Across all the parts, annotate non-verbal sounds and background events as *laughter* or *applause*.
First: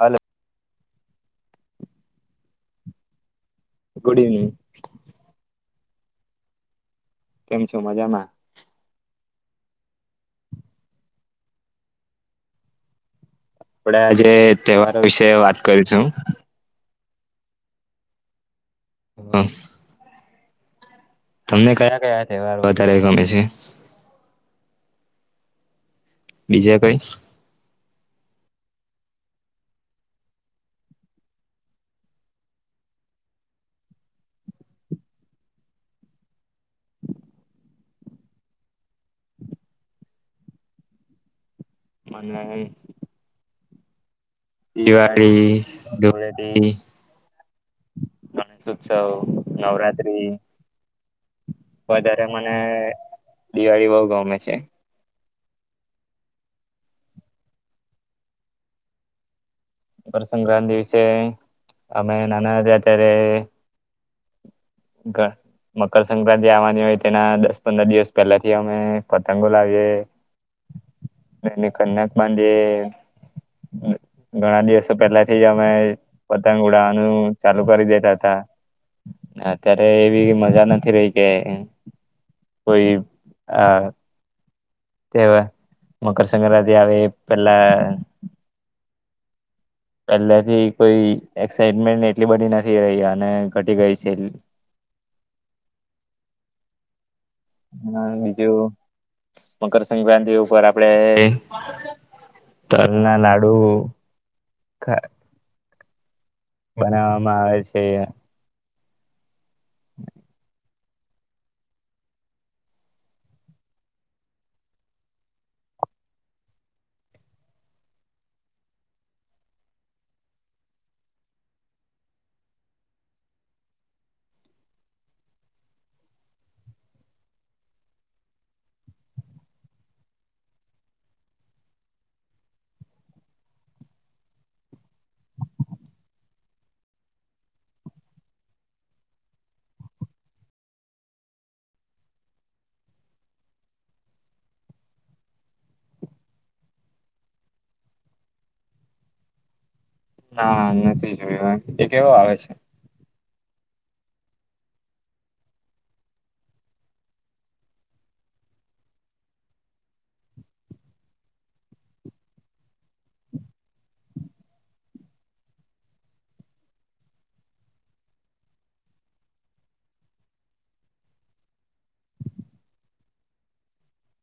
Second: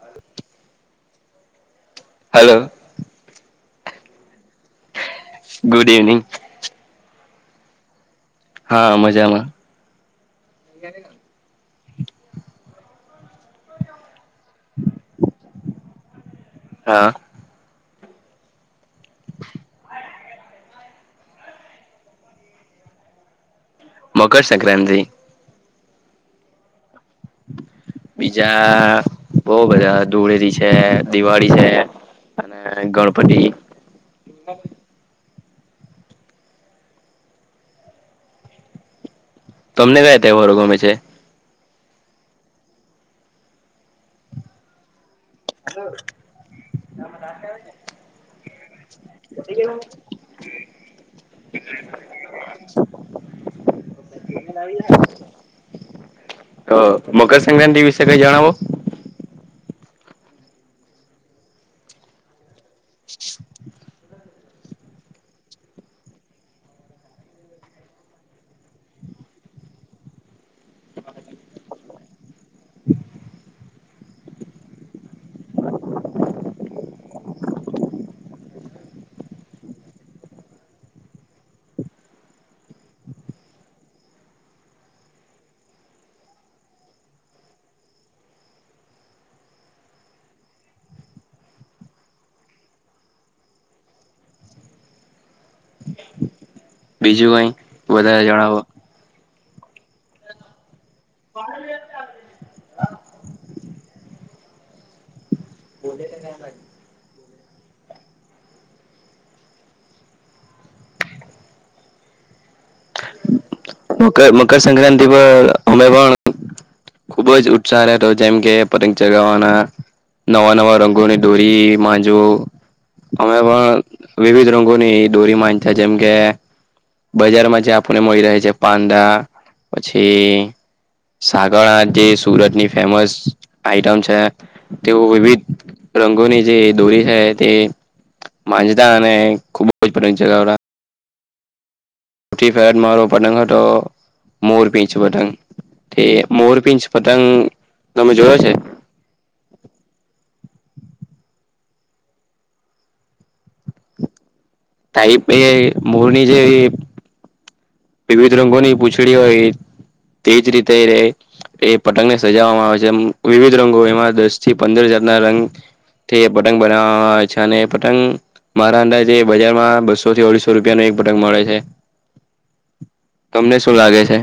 હલે. Hello. Good evening. Good evening. કેમ છો મજામાં. હા મજામાં. આપડે આ જેે તહેવારો વિશે વાત કરીશું. હા. હા. તમને કયા કયા તહેવાર વધારે ગમે છે. મકર સંક્રાંતિ. બીજા કઈ. બીજા બહ બધા ધુળેરી છે દિવાળી છે. અને ગણપતિ. તમને ક્યાયા તવારો ગમે છે. મ. દિવાળી ધુળડી. ગણેશ ઉત્સવ, નવરાત્રી, વધારે મને દિવાળી બઉ ગમે છે. તો મકરસક્રાંતિ વિશે કઈ જણાવો, મકરસક્રાંતિ વિશે અમે નાના તા અત્યારે, હ, ઘા, મકરસક્રાંતિ આવવાની હોય તેના દસ પંદર દિવસ પહેલાથી અમે પતંગો લાવીએ. હ, ના કન્યા કમાંજે, ઘણા દિવસો પહેલા થી જ અમે પતંગ ઉડાવવાનું ચાલુ કરી દેતા હતા. અત્યારે એવી મજા નથી રહી કે કોઈ આ, તે મકરસક્રાંતિ આવે પહેલા, પહેલાથી કોઈ એક્સાઇટમેન્ટ એટલી બધી નથી રહી અને ઘટી ગઈ છે. બીજું કઈ, હા વધારે જણાવો બીજું મકરસક્રાંતિ ઉપર આપડે. તલના લાડુ, બોલે તે ધ્યાન રાખ, બનાવવામાં આવે છે. હ. મકર મકરસક્રાંતિ પર અમે પણ, ખુબ જ ઉત્સાહ રહતો જેમ કે પતંગ ચગાવવાના, નવા નવા રંગોની ડોરી માંજો, અમે પણ વિવિધ રંગોની દોરી માંજ્યતા જેમ કે, બજારમાં જે આપણને મળી રહે છે પાંદા પછી, સાગર આ જે સુરતની ફેમસ આઈટમ છે. તેઓ વિવિધ રંગોની જે દોરી હે તે, માંજતાને ખુબ જજ પતંગ ચગાવતા, પૂફાયડ મારો પતંગ હતો, મોર પીછ પતંગ, તે મોરપિંચ પતંગ તમે જોયો છે. ના નથી જોય એ કેવો આવે છે. તાઈપ એ મોરની જે, વિવિધ રંગોની પૂંછડી હોય તેજ રીતે રે, એ પતંગને સજાવવામાં આવે છે વિવિધ રંગો એમાં દસ થી પંદર જાત ના રંગ, તે પતંગ બનાવામા આવે છે ને પતંગ, મારા અંદાજે બજારમાં બસો થી ઓઢીસો રૂપિયા નું એક પતંગ મળે છે. તમને શું લાગે છે.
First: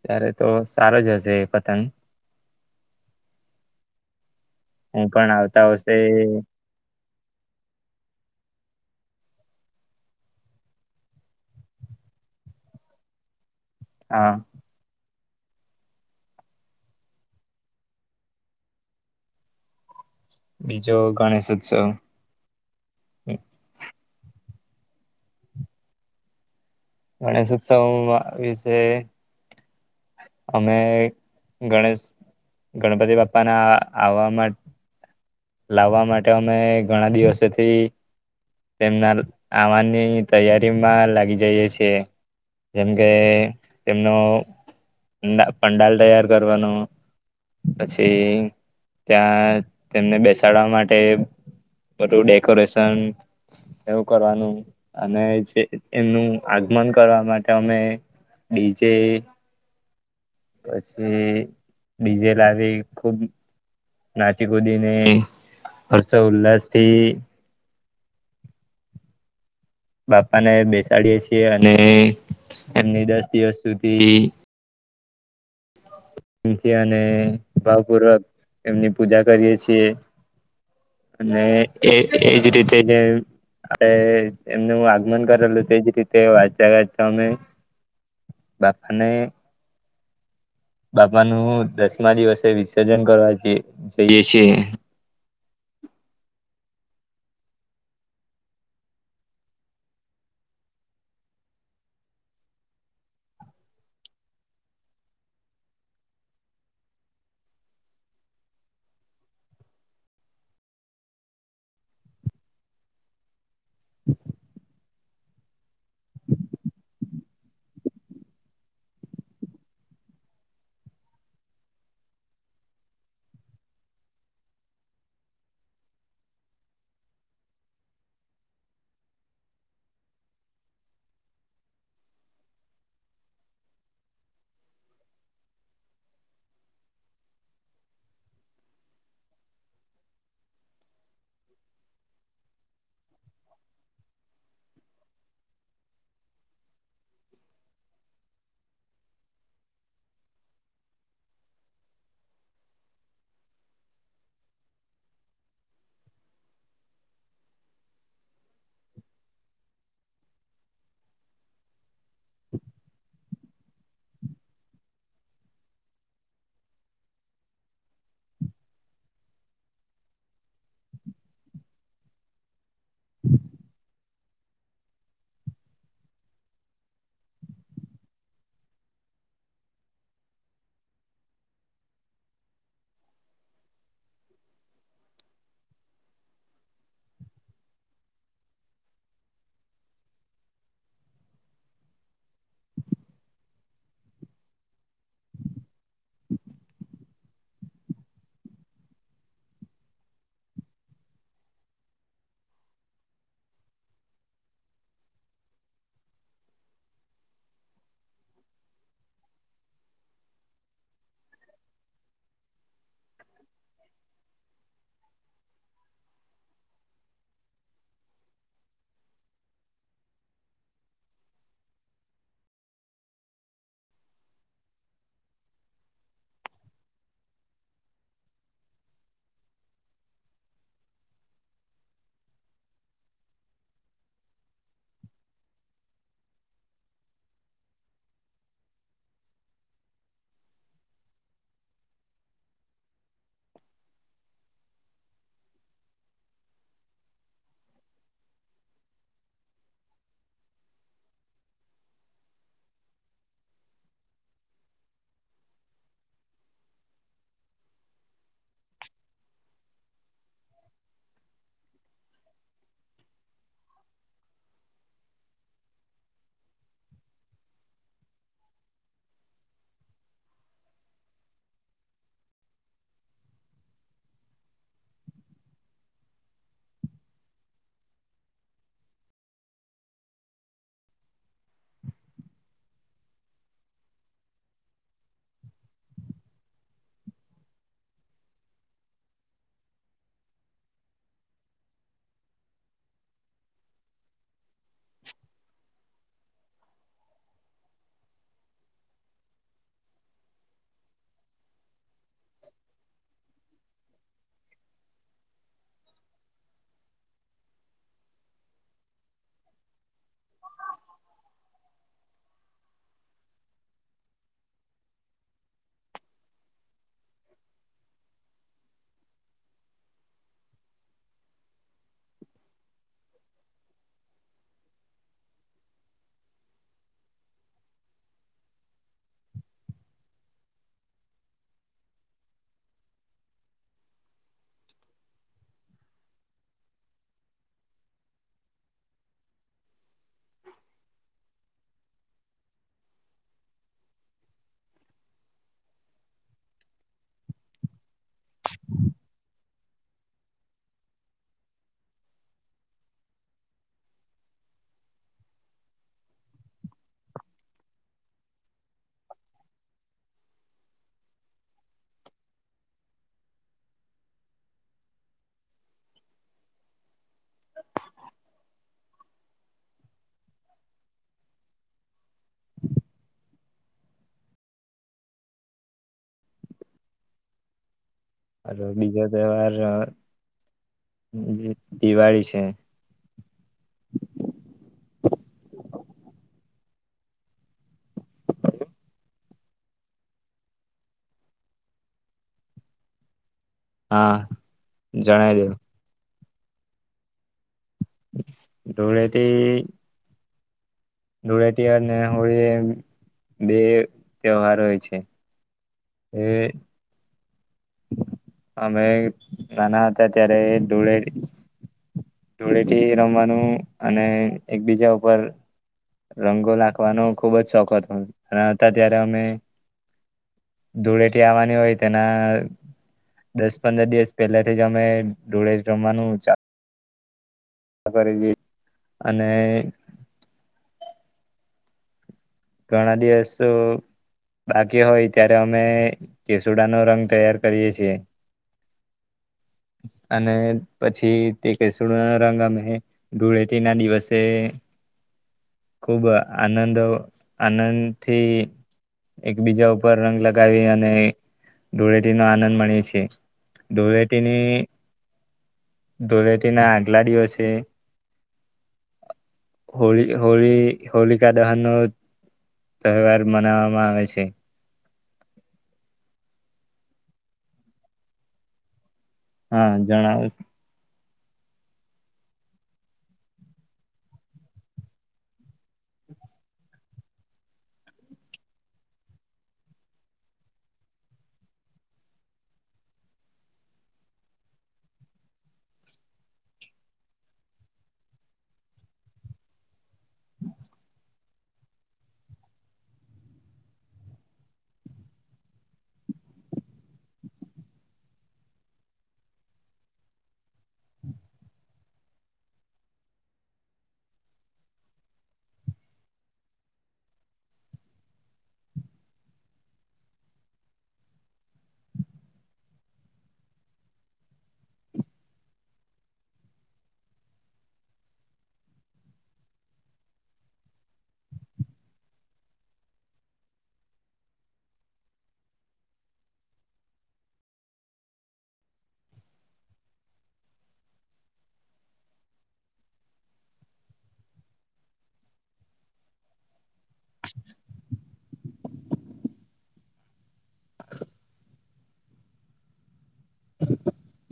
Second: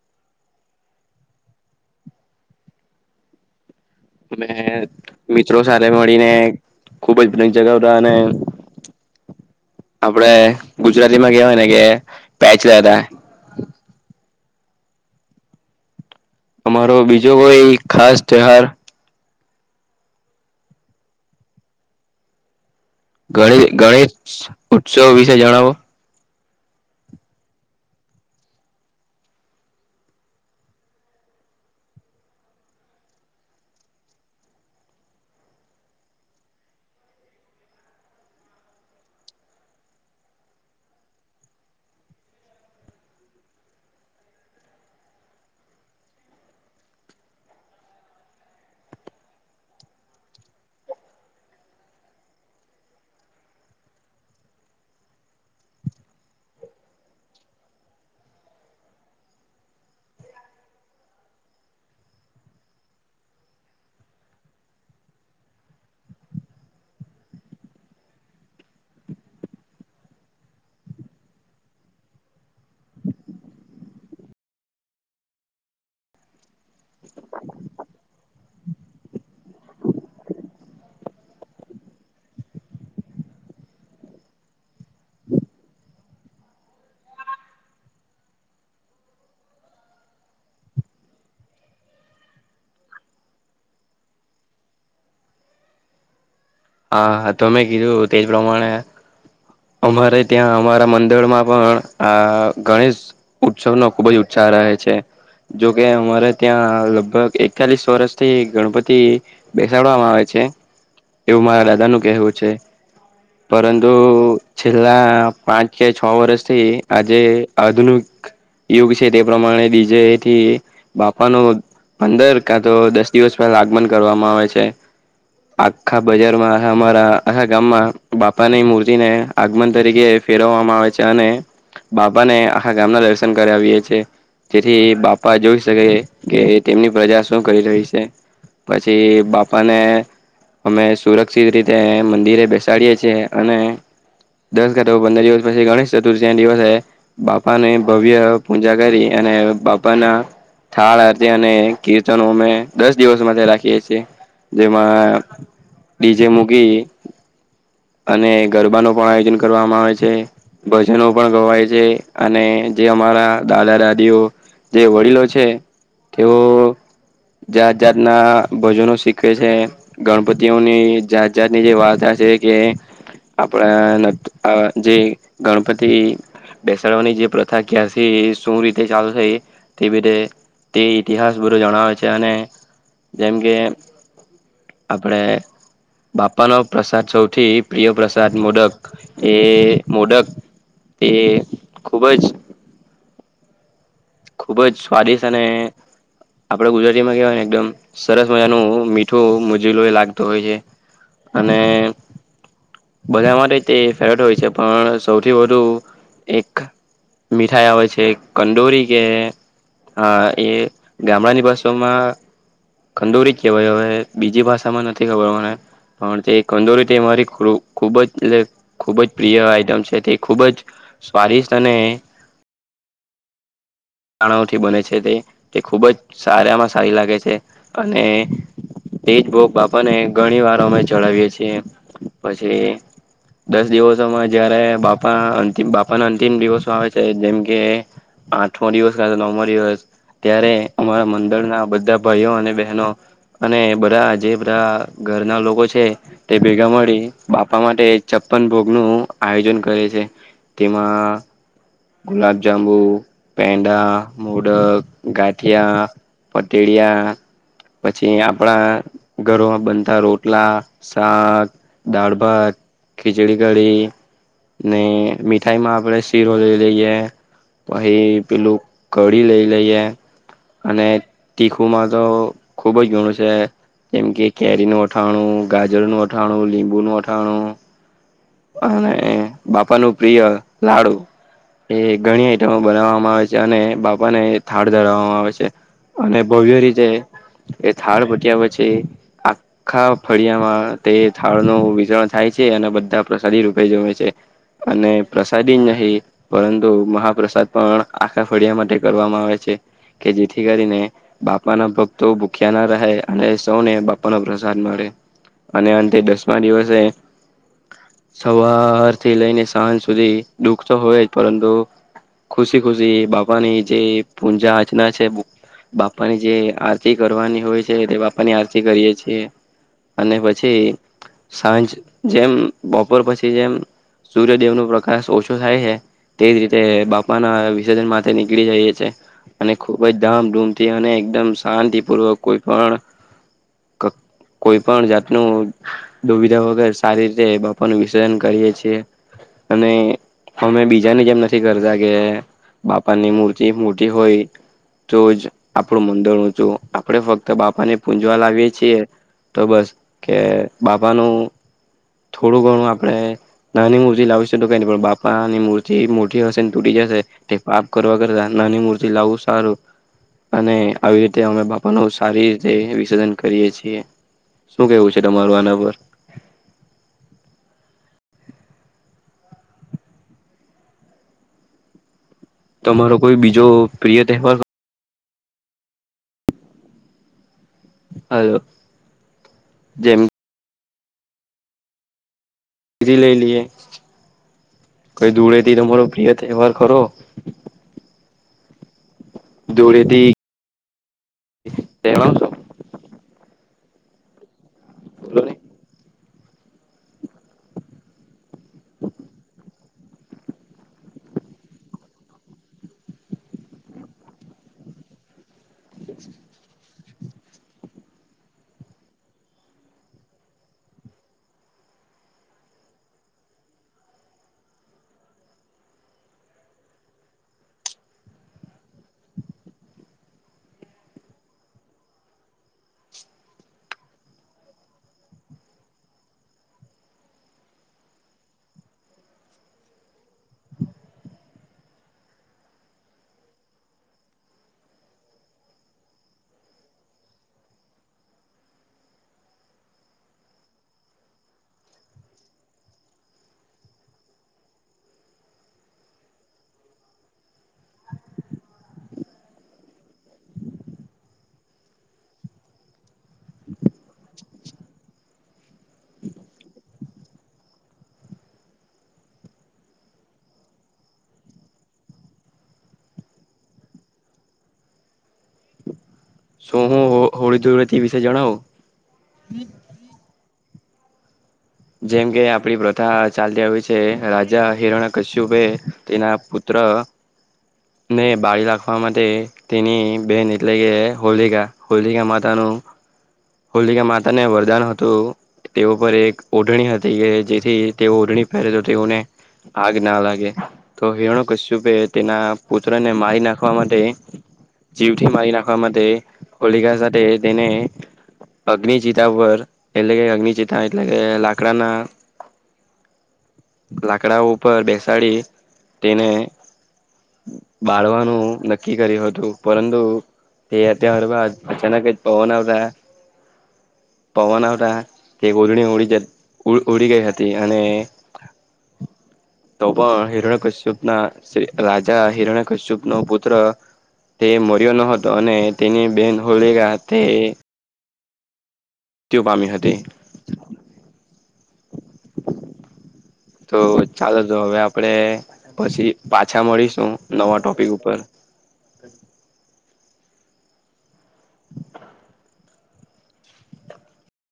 ત્યારે તો સારો જ હશે એ પતંગ, મે હું પણ મિત્રો આવતા સાથે વર્ષે મળીને ખુબ જ પતંગ જગાવતા અને, આપડે ગુજરાતી માં કેવાય ને કે પેચ લડાતા, હા. અમારો બીજો કોઈ ખાસ ત્યોહાર, બીજો ગણેશ ઉત્સવ, ગણ ગણેશ ઉત્સવ વિશે જણાવો. ગણેશ ઉત્સવ વિશે, અમે ગણેશ ગણપતિ બાપ્પાના આવવા માટ લાવવા માટે અમે ઘણા દિવસેથી તેમના આવવાની તૈયારી માં લાગી જઈએ છે. જેમ કે તેમનો ના પંડાલ તૈયાર કરવાનું, પછી ત્યાં તેમને બેસાડવા માટે બધું ડેકોરેશન એવું કરવાનું, અને જે એમનું આગમન કરવા માટે અમે ડી જે પછી ડી જે લાવી ખુબ નાચી કુદીને, હર્ષોઉલ્લાસ થી બાપા ને બેસાડીએે છીએ, અને એમની દસ દિવસ સુધી *inaudible* *unintelligible* અને ભાવપૂર્વક એમની પૂજા કરીએ છીએ. અને એ એજ રીતે જે આપડે એમને આગમન કરેલું તેજ રીતે *unintelligible* બાપાને બાપા નું દસમા દિવસે વિસર્જન કરવા જે જઈએ છીએ. હા, હા તમે કીધું તે જ પ્રમાણે અમારે ત્યાં અમારા મંદિર માં પણ આ ગણેશ ઉત્સવ નો ખુબ જ ઉત્સાહ રહે છે. જોકે અમારે ત્યાં લગભગ એકતાલીસ વર્ષથી ગણપતિ બેસાડવામાં આવે છે, એવું મારા દાદા નું કહેવું છે. પરંતુ છેલ્લા પાંચ કે છ વર્ષથી આજે આધુનુક યુગ છે, તે પ્રમાણે બીજેથી બાપાનો પંદર કા તો દસ દિવસ પહેલા આગમન કરવામાં આવે છે. આખા બજારમાં હે અમારા આા ગામમાં બાપાની મૂર્તિ ને આગમન તરીકે ફેરવવામાં આવે છે, અને બાપાને આખા ગામના દર્શન કરાવીએ છીએ. તેથી બાપા જોઈ શકે કે તેમની પ્રજા શું કરી રહી સે. પછી બાપાને અમે સુરક્ષિત રીતે મંદિરે બેસાડીએ છીએ અને દસ કા તો પંદર દિવસ પછી ગણેશ ચતુર્થી દિવસે બાપાને ભવ્ય પૂજા કરી, અને બાપાના થાળ, આરતી અને કીર્તનો અમે દસ દિવસ માટે રાખીએ છીએ. જેમાં ડી જે મૂકી, અને ગરબાનો પણ આયોજન કરવામાં આવે છે, ભજનો પણ ગવાય છે, અને જે અમારા દાદા, દાદીઓ જે વડીલો છે તેઓ જાત-જાતના ભોજનો શીખવે છે. ગણપતિઓની જાત-જાતની જે વાર્તા છે કે પણ *unintelligible* આ જે ગણપતિ બેસાડવાની જે પ્રથા ક્યાંથી શું રીતે ચાલશે તેવ રીતે તે ઇતિહાસ બધું જણાવે છે, અને જેમ કે આપણેે બાપાનો પ્રસાદ સૌથી પ્રિય પ્રસ સાદ મોદક, એ મોદક, એ ખૂબ જ ખુબ જ સ્વાદિષ્ટ અને આપડું ગુજરાતીમાં કહેવાય ને એકદમ સરસ મજાનું મીઠું મુજુલો એ લાગતો હોય છે. અને બધા માટે તે ફેવરેટ હોય છે, પણ સૌથી વધુ એક મીઠાઈ આવે છે કંદોરી કે, હા એ ગામડાની ભાષોમાં ખંદોરી કહેવાય, હવે બીજી ભાષામાં નથી ખબર મને. પણ તે કંદોરી તે મારી ખુ ખુબ જ તે ખૂબ જ પ્રિય આઈટમ છે, તે ખૂબ જ સ્વાદિષ્ટ અને દાણાઓથી બને છે તે, તે ખુબ જ સારામાં સારી લાગે છે. અને તેજ ભોગ બાપાને ઘણી વાર અમે ચડાવીએ છીએ. પછી દસ દિવસોમાં જયારે બાપા અંતિમ બાપાના અંતિમ દિવસો આવે છે જેમ કે આઠમો દિવસ કા નવમો દિવસ ત્યારે અમારા મંદરના બધા ભાઈઓ અને બહેનો અને બધા જે બધા ઘરના લોકો છે. તે ભેગા મળી બાપા માટે છપ્પન ભોગ નું આયોજન કરે છે. તેમાં ગુલાબ જાંબુ, પેંડા, મોડક, ગાઠિયા, પટેરીયા પછી આપણા ઘરોમાં બનતા રોટલા, શાક, દાળભાત, ખીચડી, કડી ને મીઠાઈ માં આપણેે શીરો લઈ લઈએ પહી પેલું કડી લઈ લઈએ અને કુમાં તો ખુબ જ ઘણું છે. જેમ કે કેરી નું અઠાણું, ગાજરનું અથાણું, લીંબુ નું અઠાણું, અને બાપા નું પ્રિય લાડુ એ ઘણી આઈટમો બનાવવામાં આવે છે, અને બાપાને થાળ ધરાવવામાં આવે છે, અને ભવ્ય રીતે એ થાળ પટિયા પછી આ આખા ફળિયામાં તે થાળ ન વિચરણ થાય છે અને બધા પ્રસાદી રૂપે જમે છે. અને પ્રસાદી નહીં પરંતુ મહાપ્રસાદ પણ આખા ફળિયા માટે કરવામાં આવે છે કે જેથી કરીને બાપા ના ભક્તો ભૂખ્યા ના રહે અને સૌને બાપાનો પ્રસાદ મળે અને અંતે દસમા દિવસે સવાર થી લઈને સાંજ સુધી દુઃખ તો હોય જ પરંતુ ખુશી ખુશી બાપાની જે પૂજા અર્ચના છે, પા ની જે આરતી કરવાની હોય છે તે બાપા ની આરતી કરીએે છીએ. અને પછી સાંજ જેમ બપોર પછી જેમ સૂર્યદેવ નો પ્રકાશ ઓછો થાય છે. તેજ રીતે બાપાના વિસર્જન માટે નીકળી જઈએ છે અને ખુબ જ ધામધૂમ થી અને એકદમ શાંતિપૂર્વક કોઈ પણ ક કોઈ પણ જાતનું દુવિધા વગર સારી રીતે બાપાનું વિસર્જન કરીએે છીએ. અને અમે બીજાને જેમ નથી કરતા કે બાપાની મૂર્તિ મોટી હોય તો જ આપણું મંદર હું છું આપડે ફક્ત બાપાની પૂજવા લાવીએ છીએ તો બસ કે બાપાનું થોડું ઘણું આપણે નાની મૂર્તિ લાવીશે તો કઈ ની પણ બાપાની મૂર્તિ મોટી હશે ને તૂટી જશે તે પાપ કરવા કરતા નાની મૂર્તિ લાવું સારું અને આવી રીતે અમે બાપા નું સારી રીતે વિસર્જન કરીએે છીએ. શું કેહેવું છે તમારું આના પર? તમારો કોઈ બીજો પ્રિય તહેવાર હલો હ બીજો તહેવાર જેમ દી દિવાળી છે. લઈ લઈએ કઈ ધૂળેટી તમારો પ્રિય તહેવાર ખરો? ધુળેટી તે હું હા બોલો ને જણાવી દો ધુળેટી ધૂળેટી અને હોળી એ બે તહેવાર હોય છે. એ અમે નાના હતા ત્યારે ધુળે ધૂળેટી રમવાનું અને એકબીજા ઉપર રંગો લાખવાનો ખુબ જ શોખ હતો અ હતા ત્યારે અમે ધૂળેટી આવવાની હોય તેના દસ પંદર દિવસ પહેલા થી જ અમે ધુળેટી રમવાનું ચા કરી અને ઘણા દિવસ બાકી હોય ત્યારે અમે કેસુડા નો રંગ તૈયાર કરીએ છીએ. *inaudible* અને પછી તે કેસુડ રંગમે ધૂળેટી ના દિવસે ખુબ આનંદ આનંદથી એકબીજા ઉપર રંગ લગાવી અને ધૂળેટી નો આનંદ મળે છે. દોળટીની ધોળેટી ના આગલાડીવસે હોળી હોળી હોલી કા દહનુ તહેવાર મનાવામાં આવે છે. શું હું હોળી દુળતી વિશે જણાવ હા જણાવ જેમ કે આપડી પ્રથા ચાલતી આવી છે, રાજા હિરોણા કશ્યુપે તેના પુત્ર ને બાળી રાખવા માટે તેની બેન એટલે કે હોલિકા હોલિકા માતાનુ હોલિકા માતાને વરદાન હતું તેઓ પર એક ઓઢણી હતી ગ જેથી તેઓ ઓઢણી પહેરે તો તેઓને આગ ના લાગે. તો હેરણો કશ્યુપે તેના પુત્ર ને મારી નાખવા માટે જીવઠી માારી નાખવા માંટે હોલિકા સાતે તેને અગ્નિ ચિતા પર એટલે કે અગ્નિ ચિતા એટલે કે લાકડાના લાકડા ઉપર બેસાડી તેને બાળવાનું નક્કી કર્યું હતુ પરંત એતી આં રપા પચના ક પોવા આપલે પવન આવતા તે ઓડણી ઉડી જ ઉ ઉડી ગઈ હતી અને તો પણ હિરણ કશ્યુપ ના રાજા હિરણ કશ્યુપ નો પુત્ર તે મર્યો ન હતો અને તેની બેન હોળીગથે. તેઓ પામીહ હતી. તો ચાલો જો હવે આપણેે પછી પાછા મળીશું નવા ટોપિક ઉપર